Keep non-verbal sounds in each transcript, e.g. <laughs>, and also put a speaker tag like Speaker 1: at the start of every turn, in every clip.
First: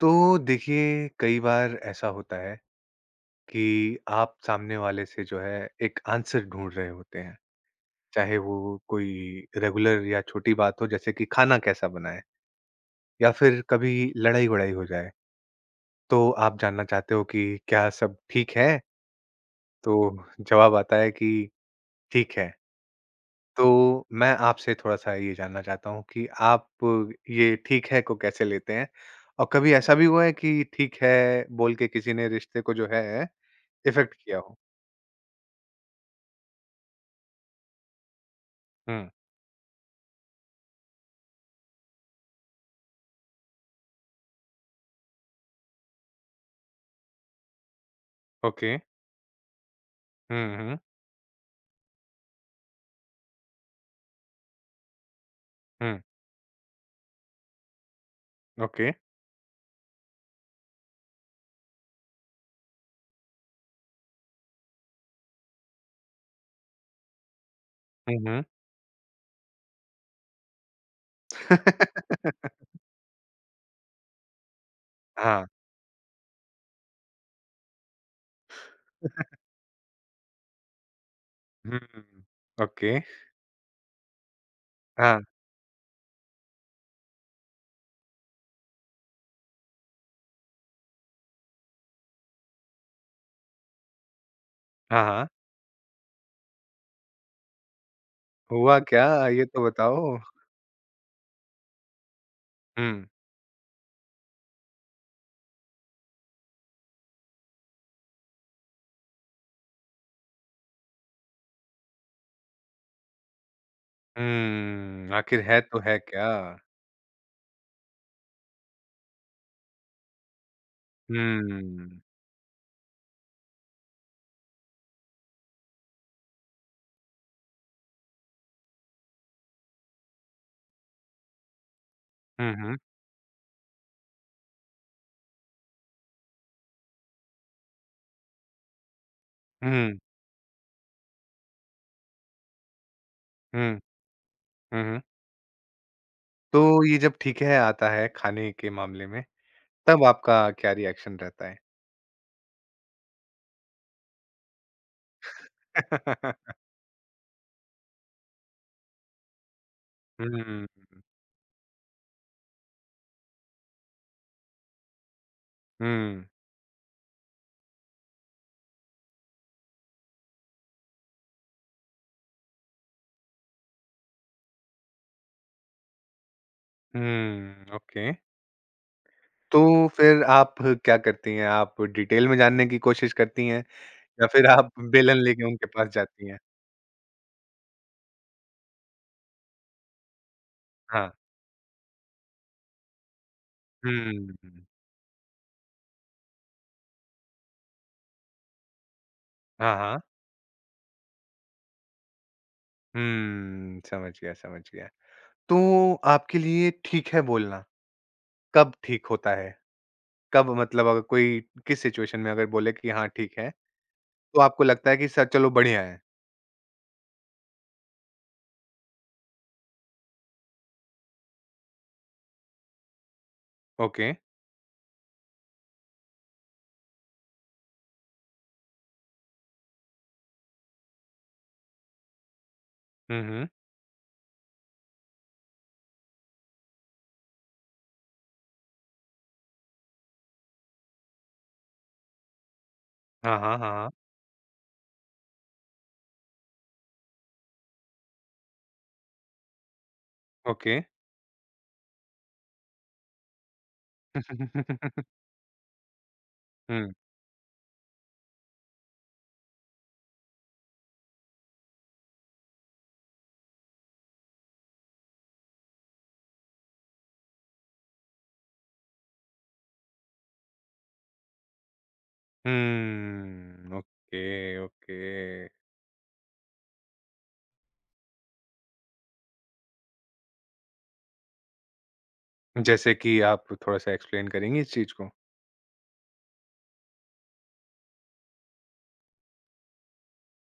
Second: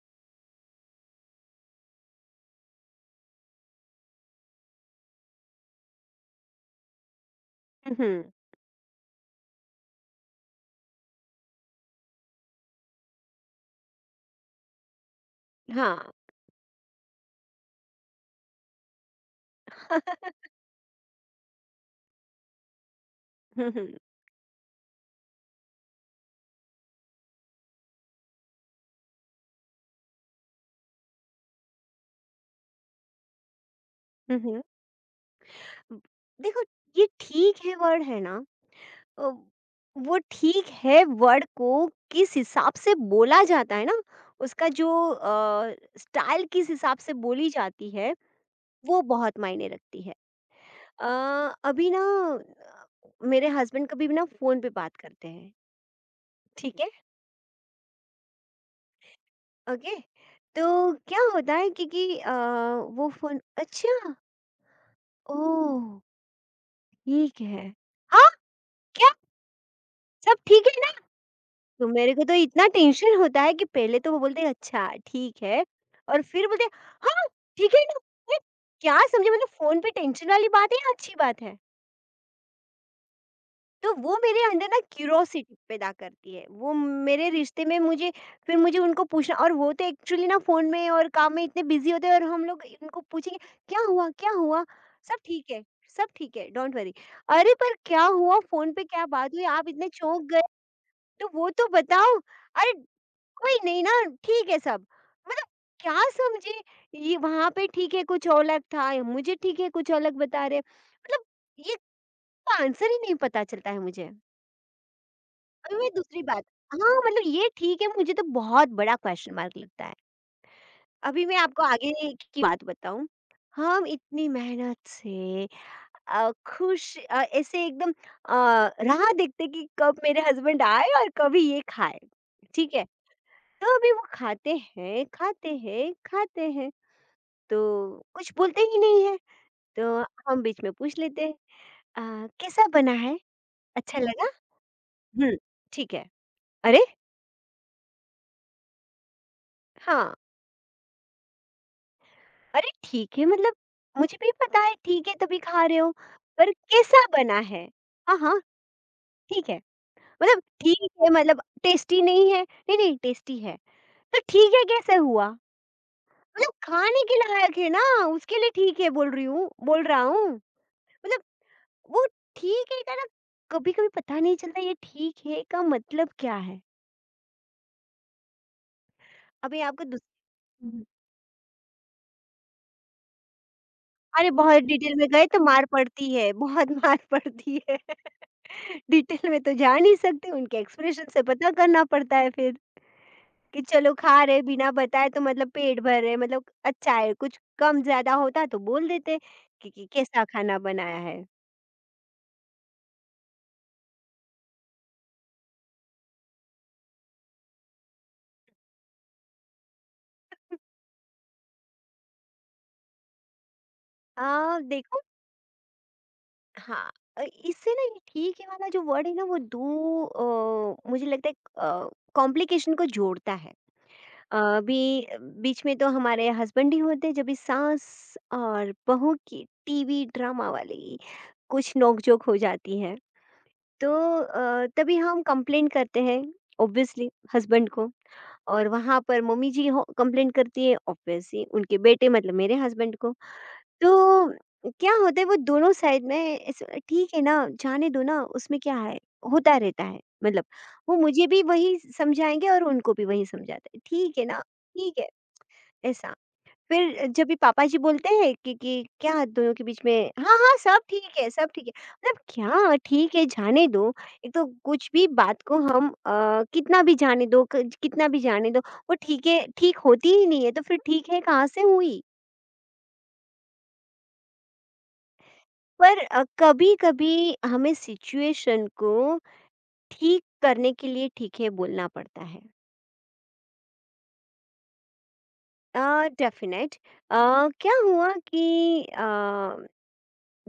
Speaker 1: तो देखिए कई बार ऐसा होता है कि आप सामने वाले से जो है एक आंसर ढूंढ रहे होते हैं
Speaker 2: हुँ,
Speaker 1: चाहे वो कोई रेगुलर या छोटी बात हो जैसे कि खाना कैसा बनाए या फिर कभी लड़ाई वड़ाई हो जाए
Speaker 2: हाँ।
Speaker 1: तो आप जानना चाहते हो कि क्या सब ठीक है तो जवाब आता है कि ठीक है।
Speaker 2: हुँ, हुँ,
Speaker 1: तो मैं आपसे थोड़ा सा ये जानना चाहता हूँ कि आप ये ठीक है को कैसे लेते हैं और कभी ऐसा भी हुआ है कि ठीक है बोल के किसी ने रिश्ते को जो है इफेक्ट किया
Speaker 2: हुँ,
Speaker 1: हो।
Speaker 2: हुँ। ब देखो, ये ठीक है वर्ड है ना।
Speaker 1: हुँ,
Speaker 2: अ, वो ठीक है वर्ड को किस हिसाब से बोला जाता है ना, उसका जो स्टाइल किस हिसाब से बोली जाती है,
Speaker 1: ओके।
Speaker 2: वो बहुत मायने रखती है।
Speaker 1: हुँ, हुँ,
Speaker 2: अ, अभी ना मेरे हस्बैंड कभी भी ना फ़ोन पे बात करते हैं,
Speaker 1: हुँ,
Speaker 2: ठीक है?
Speaker 1: ओके।
Speaker 2: ओके। तो क्या होता है, क्योंकि वो फ़ोन अच्छा, ओह! ठीक है।
Speaker 1: हुँ,
Speaker 2: हाँ,
Speaker 1: हुँ।
Speaker 2: क्या? सब ठीक है ना? तो मेरे को तो
Speaker 1: <laughs>
Speaker 2: इतना टेंशन होता है कि पहले तो वो बोलते हैं अच्छा ठीक
Speaker 1: हाँ,
Speaker 2: है, और फिर बोलते हैं हाँ ठीक है ना। मैं क्या समझे, मतलब फोन पे टेंशन वाली बात है या अच्छी बात है।
Speaker 1: हुँ, ओके।
Speaker 2: तो वो मेरे अंदर ना
Speaker 1: हाँ,
Speaker 2: क्यूरोसिटी पैदा करती है, वो मेरे रिश्ते में मुझे फिर मुझे उनको पूछना। और वो तो एक्चुअली ना फोन में और काम में इतने बिजी होते हैं, और हम लोग उनको पूछेंगे क्या हुआ क्या हुआ।
Speaker 1: हाँ,
Speaker 2: सब
Speaker 1: हाँ। <laughs>
Speaker 2: ठीक है, सब ठीक है, डोंट वरी। अरे पर क्या हुआ, फोन
Speaker 1: हुआ
Speaker 2: पे
Speaker 1: क्या?
Speaker 2: क्या बात
Speaker 1: ये
Speaker 2: हुई,
Speaker 1: तो
Speaker 2: आप इतने
Speaker 1: बताओ?
Speaker 2: चौंक गए। तो वो तो बताओ। अरे,
Speaker 1: हुँ,
Speaker 2: कोई नहीं ना, ठीक है सब। मतलब क्या समझे, ये वहाँ पे ठीक है कुछ अलग था, ये मुझे ठीक है कुछ अलग बता रहे हैं। मतलब ये का आंसर ही नहीं पता चलता है मुझे।
Speaker 1: हुँ, आखिर है
Speaker 2: अभी
Speaker 1: तो
Speaker 2: मैं
Speaker 1: है
Speaker 2: दूसरी
Speaker 1: क्या?
Speaker 2: बात, हाँ, मतलब ये ठीक है मुझे तो बहुत बड़ा क्वेश्चन मार्क लगता है। अभी मैं आपको
Speaker 1: हुँ,
Speaker 2: आगे की बात बताऊँ। हम इतनी मेहनत से खुश ऐसे एकदम अ, राह देखते कि कब मेरे हस्बैंड आए और कब ही ये खाएँ,
Speaker 1: हुँ, हुँ,
Speaker 2: ठीक
Speaker 1: हुँ,
Speaker 2: है? तो अभी वो खाते हैं, खाते हैं, खाते हैं, तो कुछ बोलते ही नहीं है।
Speaker 1: हुँ,
Speaker 2: तो हम बीच में पूछ लेते हैं अ, "कैसा बना है?
Speaker 1: हुँ,
Speaker 2: अच्छा लगा?
Speaker 1: हुँ।
Speaker 2: हुँ, ठीक है।"
Speaker 1: तो
Speaker 2: अरे!
Speaker 1: ये जब ठीक है आता है खाने के मामले में, तब
Speaker 2: हाँ,
Speaker 1: आपका क्या रिएक्शन रहता है?
Speaker 2: अरे ठीक है, मतलब मुझे भी पता है ठीक है तभी खा रहे हो, पर
Speaker 1: <laughs>
Speaker 2: कैसा बना है? हाँ, हाँ, ठीक है। मतलब
Speaker 1: हुँ,
Speaker 2: ठीक है मतलब टेस्टी नहीं है? नहीं, नहीं टेस्टी है। तो ठीक है कैसे हुआ?
Speaker 1: हुँ,
Speaker 2: मतलब खाने के लायक है ना, उसके लिए ठीक है बोल रही हूँ बोल रहा हूँ। मतलब वो ठीक है का ना कभी-कभी पता नहीं चलता ये ठीक है का मतलब क्या है?
Speaker 1: हुँ, ओके।
Speaker 2: अभी
Speaker 1: तो
Speaker 2: आपको दूस
Speaker 1: फिर आप
Speaker 2: हुँ।
Speaker 1: क्या करती हैं? आप डिटेल में जानने की कोशिश करती हैं? या
Speaker 2: अरे!
Speaker 1: फिर
Speaker 2: बहुत
Speaker 1: आप
Speaker 2: डिटेल में
Speaker 1: बेलन
Speaker 2: गए तो
Speaker 1: लेके उनके
Speaker 2: मार
Speaker 1: पास
Speaker 2: पड़ती
Speaker 1: जाती
Speaker 2: है,
Speaker 1: हैं।
Speaker 2: बहुत <laughs> मार पड़ती है। <laughs> डिटेल में तो जा नहीं सकते, उनके एक्सप्रेशन
Speaker 1: हाँ।
Speaker 2: से पता करना पड़ता है फिर कि चलो खा
Speaker 1: हुँ।
Speaker 2: रहे बिना बताए तो मतलब पेट भर रहे मतलब अच्छा है, कुछ कम-ज़्यादा होता तो बोल देते कि
Speaker 1: हाँ,
Speaker 2: कि
Speaker 1: हाँ।
Speaker 2: कैसा खाना बनाया है।
Speaker 1: हुँ, समझ गया, समझ गया। तो आपके लिए ठीक है बोलना, कब ठीक होता है? कब मतलब अगर कोई किस सिचुएशन में अगर बोले कि हाँ, ठीक है, तो
Speaker 2: हाँ,
Speaker 1: आपको लगता है
Speaker 2: देखो।
Speaker 1: कि सर चलो बढ़िया है?
Speaker 2: हाँ, इससे ना ये ठीक है वाला जो वर्ड है ना वो दो, मुझे लगता है कॉम्प्लिकेशन को जोड़ता है।
Speaker 1: ओके।
Speaker 2: अभी बीच में तो हमारे हस्बैंड ही होते हैं जब भी सास और बहू की टीवी ड्रामा वाली कुछ नोकझोंक हो जाती है।
Speaker 1: हुँ, हुँ।
Speaker 2: तो तभी हम कंप्लेन करते हैं ऑब्वियसली हस्बैंड को, और वहाँ पर मम्मी जी कंप्लेन करती है ऑब्वियसली उनके बेटे मतलब मेरे हस्बैंड को।
Speaker 1: हाँ, हाँ, हाँ, हाँ।
Speaker 2: तो क्या होता है वो दोनों साइड में इस ठीक है ना, जाने दो ना उसमें क्या है, होता रहता है, मतलब
Speaker 1: ओके।
Speaker 2: वो मुझे भी वही समझाएंगे और उनको भी वही समझाते हैं ठीक है ना। ठीक
Speaker 1: <laughs>
Speaker 2: है, ऐसा।
Speaker 1: हुँ।
Speaker 2: फिर जब भी पापा जी बोलते हैं कि क्या दोनों के बीच में, हाँ हाँ सब ठीक है सब ठीक है, मतलब क्या ठीक है जाने दो। एक तो कुछ भी बात को हम कितना भी जाने दो, कितना भी जाने दो, वो ठीक है ठीक होती ही नहीं है तो फिर ठीक है कहाँ से हुई।
Speaker 1: हुँ, ओके, ओके।
Speaker 2: पर कभी-कभी हमें सिचुएशन को ठीक करने के लिए ठीक है बोलना पड़ता है।
Speaker 1: जैसे कि आप थोड़ा-सा एक्सप्लेन करेंगी इस चीज़ को?
Speaker 2: अ, डेफ़िनेट क्या हुआ कि अ,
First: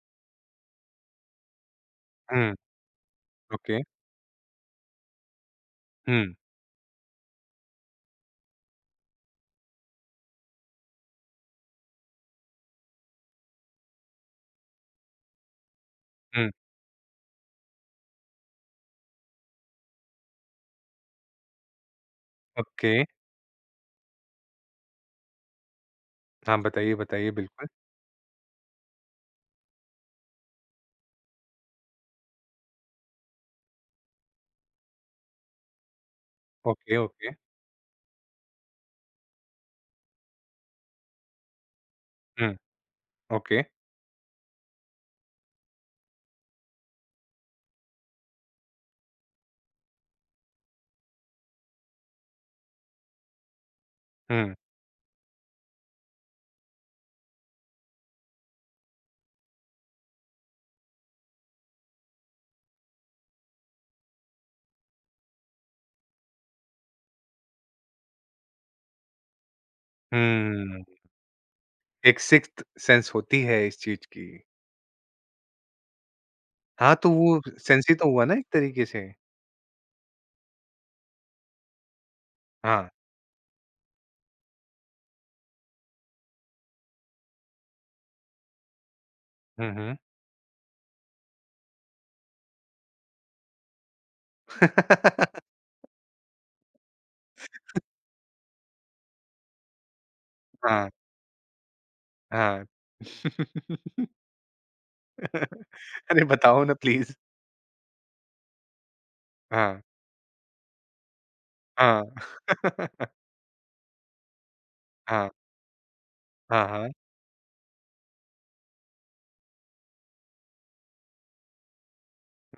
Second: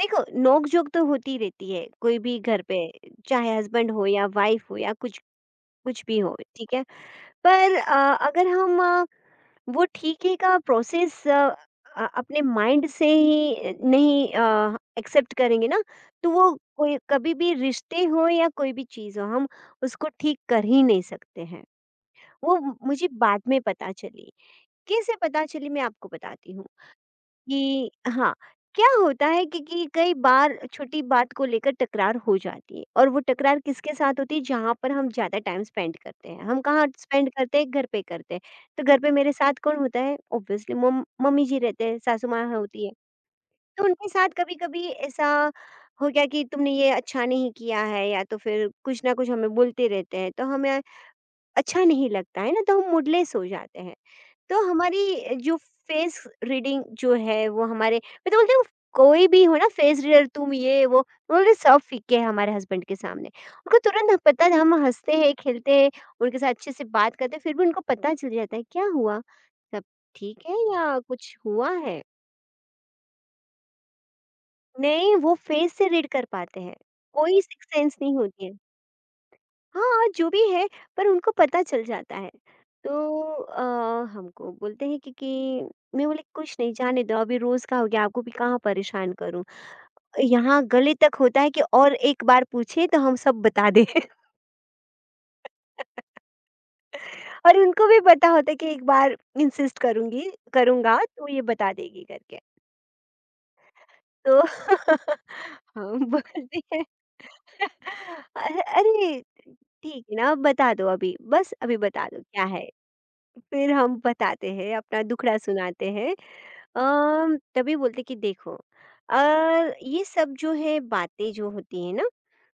Speaker 2: देखो नोक-झोंक तो होती रहती है, कोई भी
Speaker 1: हुँ,
Speaker 2: घर पे, चाहे
Speaker 1: ओके।
Speaker 2: हस्बैंड हो या वाइफ़ हो या कुछ कुछ भी
Speaker 1: हुँ,
Speaker 2: हो, ठीक है? पर अगर हम वो ठीके का प्रोसेस अपने माइंड से ही नहीं एक्सेप्ट करेंगे ना, तो
Speaker 1: हुँ,
Speaker 2: वो कोई कभी भी रिश्ते हों या कोई भी चीज़ हो, हम उसको ठीक कर ही नहीं सकते हैं। वो
Speaker 1: ओके।
Speaker 2: मुझे बाद में पता चली, कैसे पता चली मैं आपको बताती
Speaker 1: हाँ,
Speaker 2: हूँ।
Speaker 1: बताइए, बताइए, बिल्कुल।
Speaker 2: कि हाँ, क्या होता है कि कई बार छोटी बात को लेकर तकरार हो जाती है, और वो तकरार किसके साथ होती है जहाँ पर हम ज़्यादा टाइम स्पेंड करते हैं। हम कहाँ
Speaker 1: ओके, ओके।
Speaker 2: स्पेंड करते हैं? घर पे करते हैं। तो घर पे मेरे साथ कौन होता है? ऑब्वियसली मम मम्मी जी रहते हैं, सासू माँ
Speaker 1: हुँ,
Speaker 2: होती है।
Speaker 1: ओके।
Speaker 2: तो उनके साथ कभी-कभी ऐसा हो गया कि तुमने ये अच्छा नहीं किया है, या तो फिर कुछ ना कुछ हमें बोलते रहते हैं। तो हमें अच्छा नहीं लगता है ना, तो हम मूडलेस हो जाते हैं।
Speaker 1: हुँ,
Speaker 2: तो हमारी जो फेस रीडिंग जो है, वो हमारे, मैं तो बोलती हूँ कोई भी हो ना फेस रीडर, तुम ये वो उन्होंने सब फीके है हमारे हस्बैंड के सामने। उनको तुरंत पता है। हम हँसते हैं, खेलते हैं, उनके साथ अच्छे से बात करते हैं, फिर भी उनको पता चल जाता है क्या हुआ? सब ठीक है
Speaker 1: हुँ।
Speaker 2: या कुछ हुआ है?
Speaker 1: एक सिक्स्थ सेंस होती है इस चीज़ की।
Speaker 2: नहीं, वो फेस से रीड कर पाते हैं।
Speaker 1: हाँ, तो वो
Speaker 2: कोई सिक्स्थ
Speaker 1: सेंस ही
Speaker 2: सेंस
Speaker 1: तो
Speaker 2: नहीं
Speaker 1: हुआ ना
Speaker 2: होती
Speaker 1: एक
Speaker 2: है।
Speaker 1: तरीके से।
Speaker 2: हाँ, जो भी है पर उनको पता चल जाता है।
Speaker 1: हाँ।
Speaker 2: तो हमको बोलते हैं कि मैं बोली कुछ नहीं, जाने दो, अभी रोज़ का हो गया, आपको भी कहाँ परेशान करूँ।
Speaker 1: हुँ, हुँ।
Speaker 2: यहाँ गले तक होता है कि और एक बार पूछे तो हम सब बता दें। <laughs>
Speaker 1: <laughs>
Speaker 2: और उनको भी पता होता है कि एक बार इंसिस्ट करूँगी
Speaker 1: हाँ,
Speaker 2: करूँगा तो ये बता देगी करके।
Speaker 1: हाँ। <laughs>
Speaker 2: तो <laughs> हम
Speaker 1: अरे,
Speaker 2: बोलते
Speaker 1: बताओ ना
Speaker 2: हैं।
Speaker 1: प्लीज़।
Speaker 2: <laughs> अ, अरे
Speaker 1: हाँ,
Speaker 2: ठीक है ना, बता दो अभी, बस अभी
Speaker 1: हाँ।
Speaker 2: बता दो क्या है।
Speaker 1: <laughs>
Speaker 2: फिर हम बताते हैं, अपना
Speaker 1: हाँ,
Speaker 2: दुखड़ा सुनाते हैं।
Speaker 1: हाँ, हाँ।
Speaker 2: तभी बोलते कि देखो, अ, ये सब जो है बातें जो होती है ना,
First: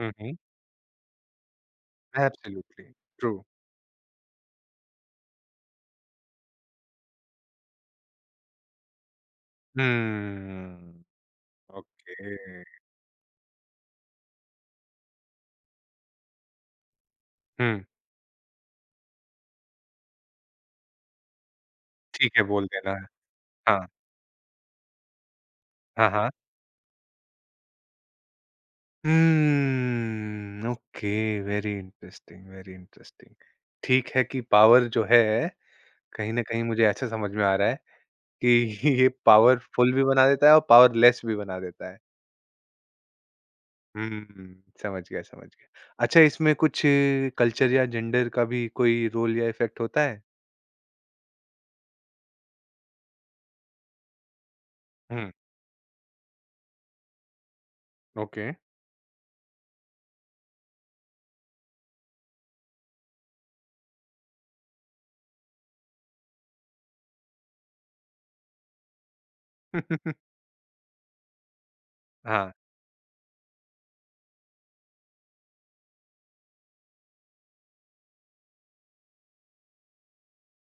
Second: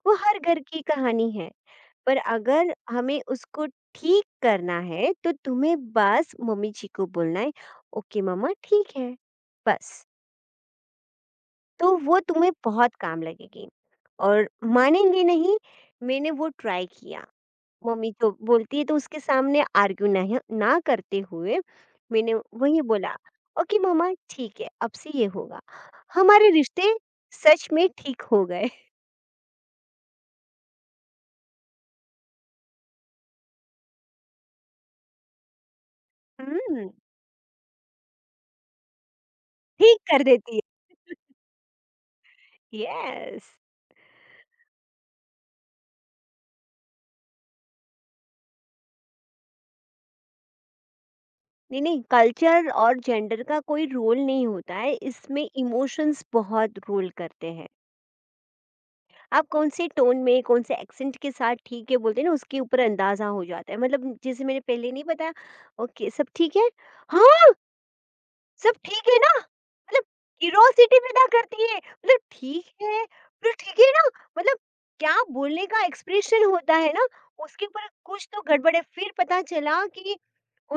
Speaker 1: हुँ,
Speaker 2: वो
Speaker 1: हुँ।
Speaker 2: हर घर की कहानी है। पर अगर
Speaker 1: एब्सोल्युटली
Speaker 2: हमें
Speaker 1: ट्रू।
Speaker 2: उसको ठीक करना है, तो तुम्हें बस मम्मी जी को बोलना है, "ओके मम्मा ठीक है।" बस,
Speaker 1: हम्म,
Speaker 2: तो वो तुम्हें
Speaker 1: ओके।
Speaker 2: बहुत काम लगेगी और मानेंगे नहीं, मैंने वो ट्राई किया।
Speaker 1: हुँ,
Speaker 2: मम्मी जो बोलती है तो उसके सामने आर्ग्यू नहीं ना करते हुए
Speaker 1: ठीक
Speaker 2: मैंने
Speaker 1: है, बोल
Speaker 2: वही
Speaker 1: देना है।
Speaker 2: बोला, "ओके
Speaker 1: हाँ,
Speaker 2: मम्मा ठीक है, अब से ये होगा।"
Speaker 1: हाँ, हाँ।
Speaker 2: हमारे रिश्ते सच में ठीक हो गए।
Speaker 1: Okay. Very interesting very interesting. ठीक है कि पावर जो है कहीं ना कहीं मुझे
Speaker 2: हुँ,
Speaker 1: ऐसा समझ में आ रहा है कि <laughs> ये पावरफुल
Speaker 2: ठीक
Speaker 1: भी
Speaker 2: कर
Speaker 1: बना देता है
Speaker 2: देती है।
Speaker 1: और पावरलेस भी बना देता है।
Speaker 2: यस।
Speaker 1: हम्म, समझ गया समझ गया। अच्छा इसमें कुछ कल्चर या जेंडर का भी कोई रोल या इफेक्ट होता है?
Speaker 2: नहीं, नहीं कल्चर और जेंडर का कोई रोल नहीं होता है,
Speaker 1: हम्म,
Speaker 2: इसमें इमोशंस बहुत रोल करते हैं।
Speaker 1: ओके।
Speaker 2: आप कौन से टोन में, कौन से एक्सेंट के साथ ठीक है बोलते हैं ना, उसके ऊपर अंदाज़ा हो जाता है। मतलब जैसे मैंने पहले नहीं बताया, "ओके, सब ठीक है?" "हाँ!" सब ठीक है ना? मतलब
Speaker 1: <laughs>
Speaker 2: क्यूरियोसिटी पैदा करती है, मतलब
Speaker 1: हाँ।
Speaker 2: ठीक है, फिर ठीक है ना? मतलब क्या बोलने का एक्सप्रेशन होता है ना, उसके ऊपर कुछ तो गड़बड़ है। फिर पता चला कि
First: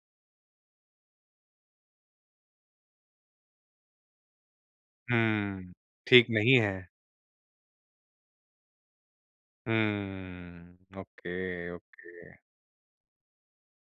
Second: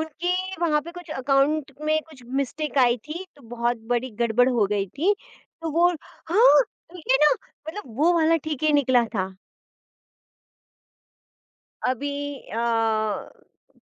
Speaker 2: उनके वहाँ पे कुछ अकाउंट में कुछ मिस्टेक आई थी, तो बहुत बड़ी गड़बड़ हो गई थी। तो
Speaker 1: हम्म,
Speaker 2: वो
Speaker 1: ठीक नहीं
Speaker 2: हाँ,
Speaker 1: है।
Speaker 2: ठीक है ना? मतलब वो वाला ठीक है निकला था।
Speaker 1: हम्म, ओके, ओके।
Speaker 2: अभी अ,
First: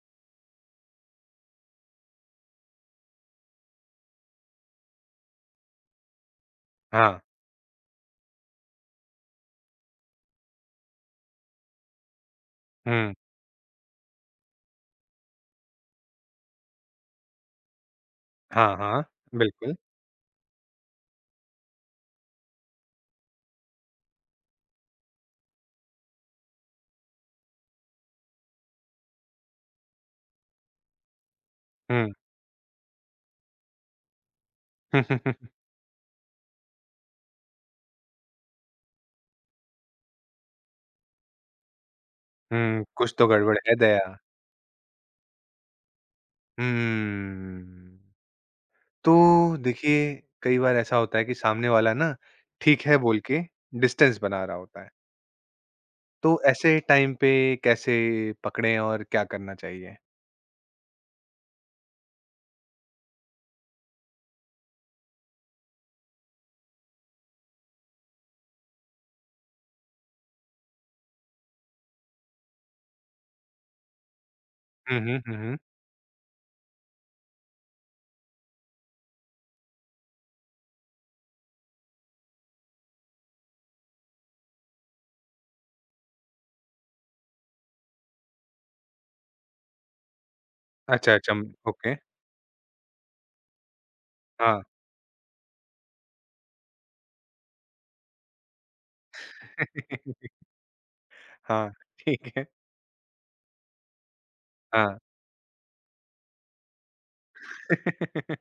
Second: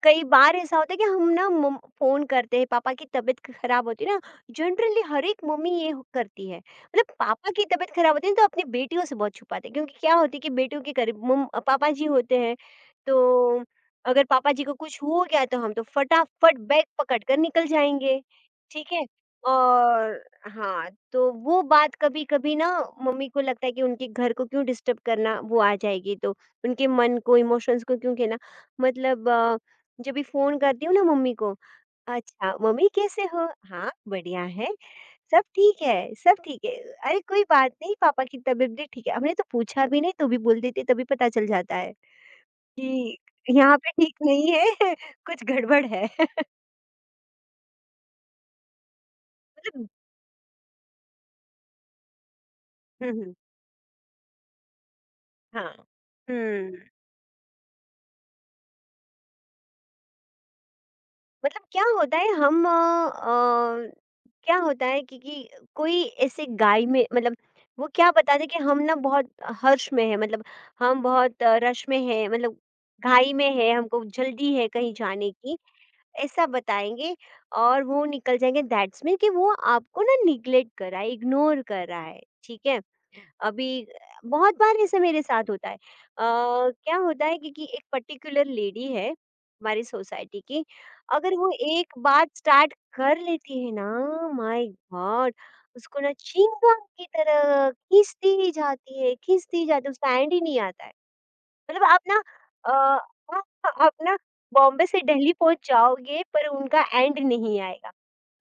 Speaker 2: कई बार ऐसा होता है कि हम ना मम फ़ोन करते हैं, पापा की तबीयत खराब होती है ना, जनरली हर एक मम्मी ये हो करती है। मतलब
Speaker 1: हाँ।
Speaker 2: पापा की तबीयत खराब होती है ना तो अपनी बेटियों से बहुत छुपाते हैं, क्योंकि क्या होती है कि बेटियों के करीब मम पापा जी होते हैं,
Speaker 1: हम्म,
Speaker 2: तो अगर पापा जी को कुछ हो गया तो हम तो फटाफट बैग पकड़ कर निकल जाएँगे,
Speaker 1: हाँ,
Speaker 2: ठीक
Speaker 1: हाँ,
Speaker 2: है?
Speaker 1: बिल्कुल।
Speaker 2: और हाँ, तो वो बात कभी-कभी ना मम्मी को लगता है कि उनके घर को क्यों डिस्टर्ब करना, वो आ जाएगी तो उनके मन को, इमोशंस को क्यों कहना। मतलब जब भी फ़ोन करती हूँ ना मम्मी को,
Speaker 1: हम्म।
Speaker 2: "अच्छा, मम्मी कैसे हो? हाँ, बढ़िया है, सब
Speaker 1: <laughs>
Speaker 2: ठीक है, सब ठीक है। अरे, कोई बात नहीं, पापा की तबीयत भी ठीक है।" हमने तो पूछा भी नहीं तो भी बोल देते, तभी पता चल जाता है
Speaker 1: हुँ, कुछ
Speaker 2: कि
Speaker 1: तो गड़बड़ है
Speaker 2: यहाँ पे ठीक
Speaker 1: दया।
Speaker 2: नहीं है, <laughs> कुछ गड़बड़ है। <laughs>
Speaker 1: हम्म, तो
Speaker 2: मतलब
Speaker 1: देखिए, कई बार ऐसा होता है कि सामने वाला ना ठीक है
Speaker 2: हुँ,
Speaker 1: बोल
Speaker 2: हुँ।
Speaker 1: के डिस्टेंस बना रहा होता है।
Speaker 2: हाँ।
Speaker 1: तो
Speaker 2: हुँ।
Speaker 1: ऐसे टाइम पे कैसे पकड़ें और क्या करना चाहिए?
Speaker 2: मतलब क्या होता है हम क्या होता है कि कोई ऐसे गाय में, मतलब वो क्या बताते कि हम ना बहुत हर्ष में है, मतलब हम बहुत रश में है, मतलब घाई में है, हमको जल्दी है कहीं
Speaker 1: हुँ, हुँ,
Speaker 2: जाने
Speaker 1: हुँ, हुँ।
Speaker 2: की, ऐसा बताएंगे और वो निकल जाएंगे। दैट्स मीन कि वो आपको ना निग्लेक्ट कर रहा है, इग्नोर कर रहा है, ठीक है। अभी बहुत बार ऐसा मेरे साथ होता है। क्या होता है कि एक पर्टिकुलर लेडी है, हमारी सोसाइटी की,
Speaker 1: अच्छा, अच्छा,
Speaker 2: अगर वो एक
Speaker 1: ओके।
Speaker 2: बात स्टार्ट कर लेती है ना,
Speaker 1: हाँ,
Speaker 2: माय गॉड! उसको ना चिंगम की तरह खींचती ही जाती है, खींचती ही जाती है, उसका
Speaker 1: <laughs>
Speaker 2: एंड ही नहीं आता है।
Speaker 1: हाँ,
Speaker 2: मतलब आप ना
Speaker 1: ठीक है,
Speaker 2: अ, आप आप ना बॉम्बे
Speaker 1: हाँ।
Speaker 2: से दिल्ली पहुँच जाओगे पर उनका एंड नहीं आएगा।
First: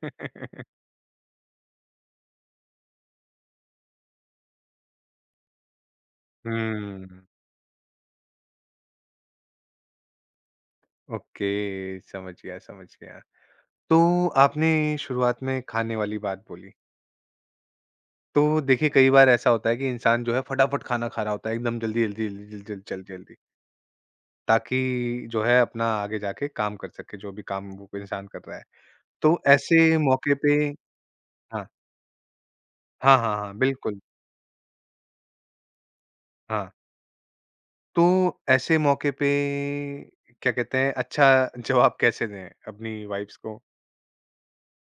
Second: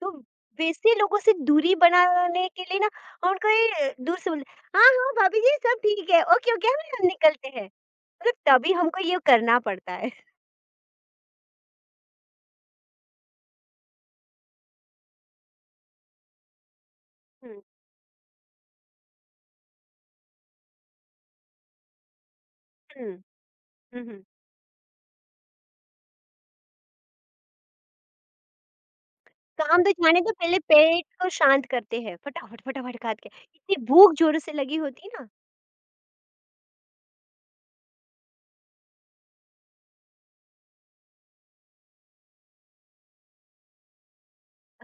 Speaker 2: तो वैसे लोगों से दूरी बनाने के लिए ना हम उनको ये दूर से बोले, "हाँ, हाँ, भाभी जी सब ठीक है, ओके, ओके, हाँ, हम
Speaker 1: हुँ,
Speaker 2: निकलते हैं।" मतलब तभी हमको ये करना पड़ता है।
Speaker 1: ओके, समझ गया, समझ गया। तो आपने शुरुआत में खाने वाली बात बोली।
Speaker 2: हुँ,
Speaker 1: तो देखिए, कई बार ऐसा होता है कि इंसान जो है फटाफट खाना खा रहा होता है एकदम जल्दी-जल्दी, जल्दी-जल्दी,
Speaker 2: हुँ,
Speaker 1: जल्दी-जल्दी
Speaker 2: हुँ, हुँ।
Speaker 1: ताकि जो है अपना आगे जाके काम कर सके, जो भी काम वो इंसान कर रहा है। तो
Speaker 2: काम तो
Speaker 1: ऐसे
Speaker 2: जाने दो,
Speaker 1: मौके पे
Speaker 2: पहले पेट को शांत
Speaker 1: हाँ,
Speaker 2: करते हैं, फटाफट, फटाफट खा
Speaker 1: हाँ,
Speaker 2: के।
Speaker 1: हाँ, हाँ,
Speaker 2: इतनी
Speaker 1: बिल्कुल,
Speaker 2: भूख जोरों से लगी होती है ना।
Speaker 1: हाँ। तो ऐसे मौके पे क्या कहते हैं अच्छा <laughs> जवाब कैसे दें अपनी वाइफ़्स को?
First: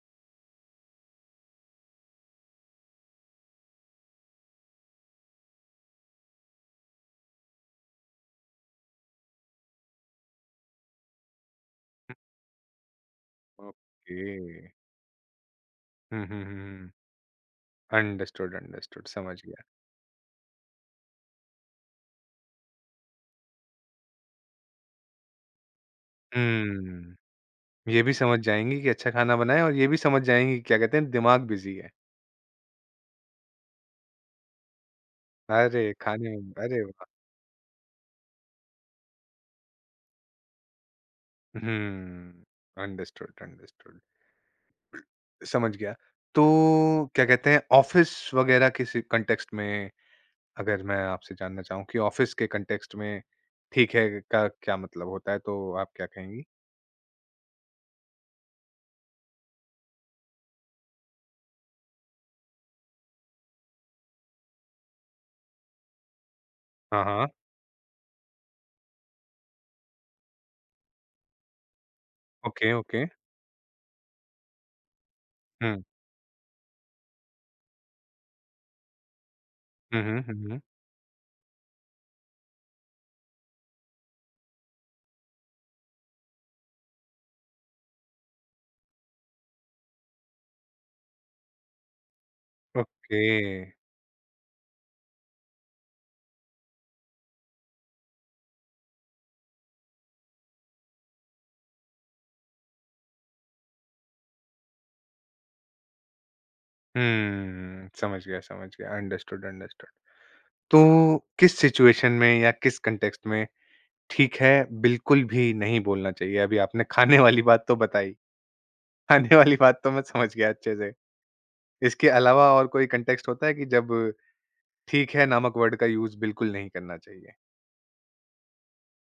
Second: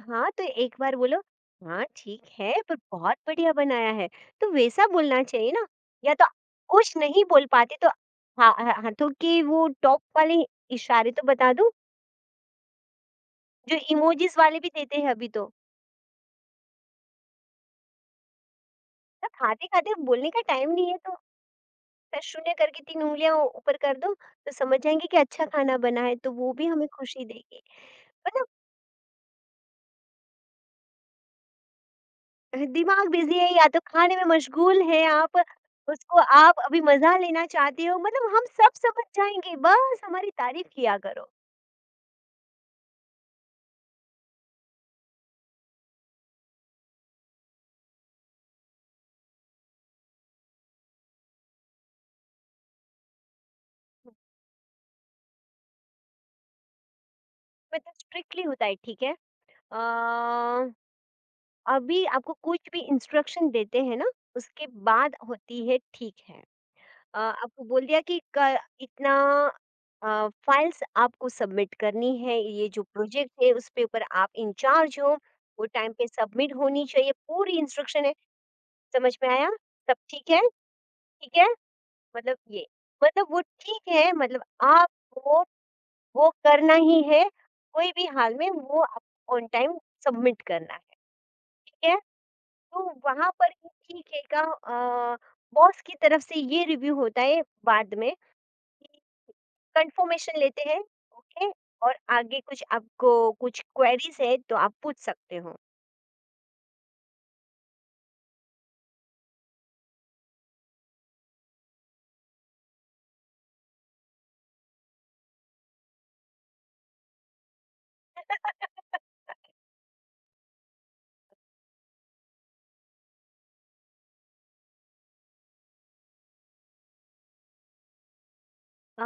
Speaker 2: हाँ, तो एक बार बोलो, "हाँ, ठीक है, पर बहुत बढ़िया बनाया है।" तो वैसा बोलना चाहिए ना, या तो कुछ नहीं बोल पाते तो हा ह हाथों के वो टॉप वाले इशारे तो बता दूँ, जो
Speaker 1: ओके।
Speaker 2: इमोजीज़ वाले भी देते हैं अभी तो।
Speaker 1: हुँ, हुँ, हुँ, हुँ। अंडरस्टूड, अंडरस्टूड
Speaker 2: तब
Speaker 1: समझ गया।
Speaker 2: खाते-खाते बोलने का टाइम नहीं है तो ऐसे शून्य करके 3 उँगलियाँ ऊपर कर दो, तो समझ जाएँगे कि अच्छा खाना बना है, तो वो भी हमें
Speaker 1: हुँ,
Speaker 2: खुशी देगी।
Speaker 1: ये भी समझ
Speaker 2: पर
Speaker 1: जाएँगी कि अच्छा खाना बनाएँ और ये भी समझ जाएँगी क्या कहते हैं दिमाग बिज़ी है।
Speaker 2: दिमाग बिज़ी है या तो खाने में मशगूल हैं आप,
Speaker 1: अरे!
Speaker 2: उसको
Speaker 1: खाने में
Speaker 2: आप अभी
Speaker 1: अरे वाह!
Speaker 2: मज़ा लेना चाहते हो, मतलब हम सब समझ जाएँगे, बस हमारी तारीफ़ किया करो।
Speaker 1: हुँ, अंडरस्टूड, अंडरस्टूड, समझ गया। तो क्या कहते हैं ऑफ़िस वगैरह किसी कॉन्टेक्स्ट में, अगर मैं आपसे जानना चाहूँ कि ऑफ़िस के कॉन्टेक्स्ट में ठीक है का क्या मतलब होता है, तो आप क्या कहेंगी?
Speaker 2: मतलब स्ट्रिक्टली होता है, ठीक है। अ, अभी आपको कुछ भी इंस्ट्रक्शन देते हैं ना, उसके बाद होती है ठीक है।
Speaker 1: हाँ, हाँ,
Speaker 2: आपको बोल दिया कि क इतना फाइल्स आपको सबमिट करनी है, ये
Speaker 1: ओके,
Speaker 2: जो
Speaker 1: ओके।
Speaker 2: प्रोजेक्ट है उसके ऊपर आप इंचार्ज हो, वो
Speaker 1: हुँ,
Speaker 2: टाइम पे सबमिट होनी चाहिए, पूरी इंस्ट्रक्शन है, समझ में आया? सब
Speaker 1: हुँ, हुँ,
Speaker 2: ठीक
Speaker 1: हुँ,
Speaker 2: है?
Speaker 1: हुँ,
Speaker 2: ठीक है? मतलब ये, मतलब वो ठीक है मतलब आपको वो करना ही है, कोई भी हाल में वो आपको ऑन टाइम सबमिट करना है, ठीक है? तो
Speaker 1: ओके।
Speaker 2: वहाँ पर भी ठीक है का बॉस की तरफ से ये रिव्यू होता है बाद में, कि कन्फर्मेशन लेते हैं, ओके? और आगे कुछ आपको कुछ क्वेरीज़ है तो आप पूछ सकते हो।
Speaker 1: हुँ, समझ गया, अंडरस्टूड, अंडरस्टूड। तो किस सिचुएशन में या किस कॉन्टेक्स्ट में ठीक है, बिल्कुल भी नहीं बोलना चाहिए? अभी आपने खाने वाली बात तो बताई। खाने वाली बात तो मैं समझ गया अच्छे से। इसके अलावा और कोई कॉन्टेक्स्ट होता है कि जब "ठीक है" नामक वर्ड का यूज़ बिल्कुल नहीं करना चाहिए?
Speaker 2: अ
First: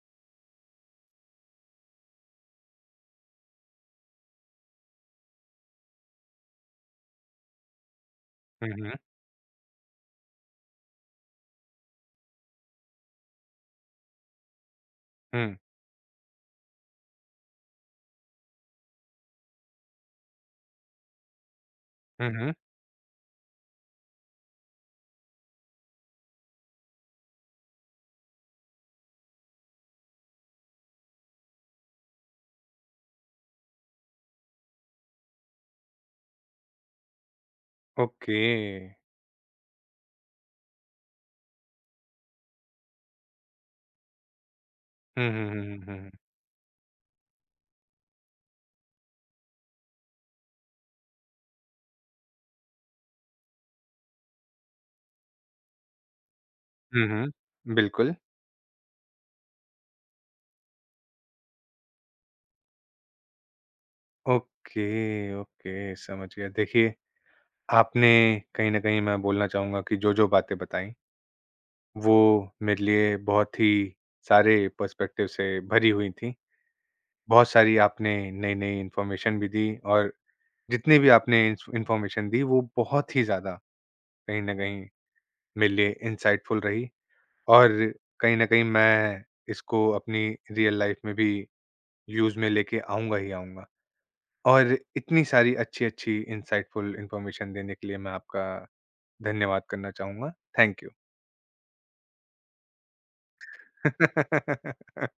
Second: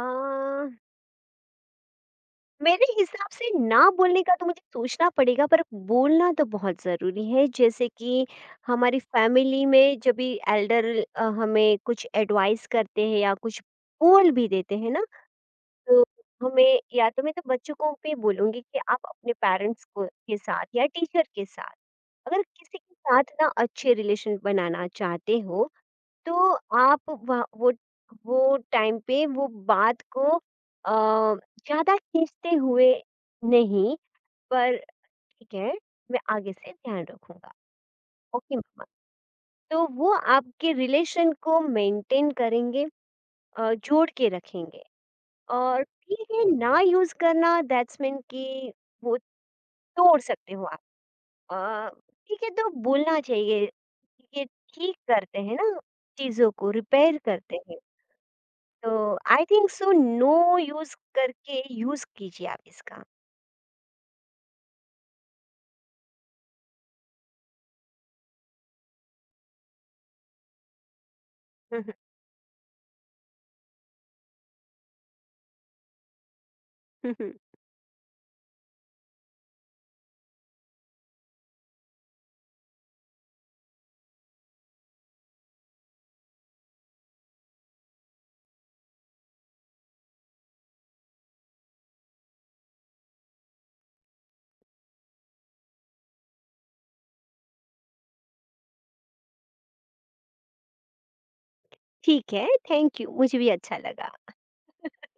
Speaker 2: मेरे हिसाब से ना बोलने का तो मुझे सोचना पड़ेगा, पर बोलना तो बहुत ज़रूरी है। जैसे कि
Speaker 1: हुँ, हुँ।
Speaker 2: हमारी फैमिली में जब भी एल्डर हमें कुछ एडवाइस करते हैं या कुछ बोल भी देते हैं ना,
Speaker 1: हुँ।
Speaker 2: तो हमें या तो मैं तो बच्चों को भी बोलूंगी कि आप अपने पेरेंट्स को के साथ या टीचर के साथ,
Speaker 1: हुँ,
Speaker 2: अगर
Speaker 1: हुँ।
Speaker 2: किसी के साथ ना अच्छे रिलेशन बनाना चाहते हो, तो आप वहाँ वो टाइम पे वो बात को अ, ज़्यादा खींचते हुए नहीं, पर ठीक है, मैं आगे से ध्यान रखूँगा।
Speaker 1: ओके।
Speaker 2: ओके मम्मा। तो वो आपके रिलेशन को मेंटेन करेंगे, जोड़ के रखेंगे।
Speaker 1: हुँ, हुँ, हुँ,
Speaker 2: और
Speaker 1: हुँ, हुँ, हुँ।
Speaker 2: ठीक है, ना यूज़ करना, दैट्स मीन कि वो तोड़ सकते हो आप। अ, ठीक है, तो बोलना चाहिए, ये ठीक करते हैं ना, चीज़ों को
Speaker 1: हुँ,
Speaker 2: रिपेयर करते
Speaker 1: हुँ।
Speaker 2: हैं।
Speaker 1: बिल्कुल।
Speaker 2: तो I think so, no use करके यूज कीजिए आप इसका।
Speaker 1: ओके, ओके, समझ गया। देखिए, आपने कहीं न कहीं मैं बोलना चाहूँगा कि जो-जो बातें बताई,
Speaker 2: <laughs> हम्म,
Speaker 1: वो मेरे लिए बहुत ही सारे पर्सपेक्टिव से भरी हुई थीं।
Speaker 2: हम्म,
Speaker 1: बहुत सारी आपने नई-नई इन्फॉर्मेशन भी दी और जितनी भी आपने इंफॉर्मेशन दी वो बहुत ही ज़्यादा कहीं ना कहीं मेरे लिए इंसाइटफुल रही और कहीं ना कहीं मैं इसको अपनी रियल लाइफ में भी यूज़ में लेके आऊँगा ही आऊँगा। और इतनी सारी अच्छी अच्छी इंसाइटफुल इंफॉर्मेशन देने के लिए मैं आपका धन्यवाद करना चाहूँगा। Thank you.
Speaker 2: ठीक है, थैंक यू, मुझे भी अच्छा लगा।
Speaker 1: <laughs>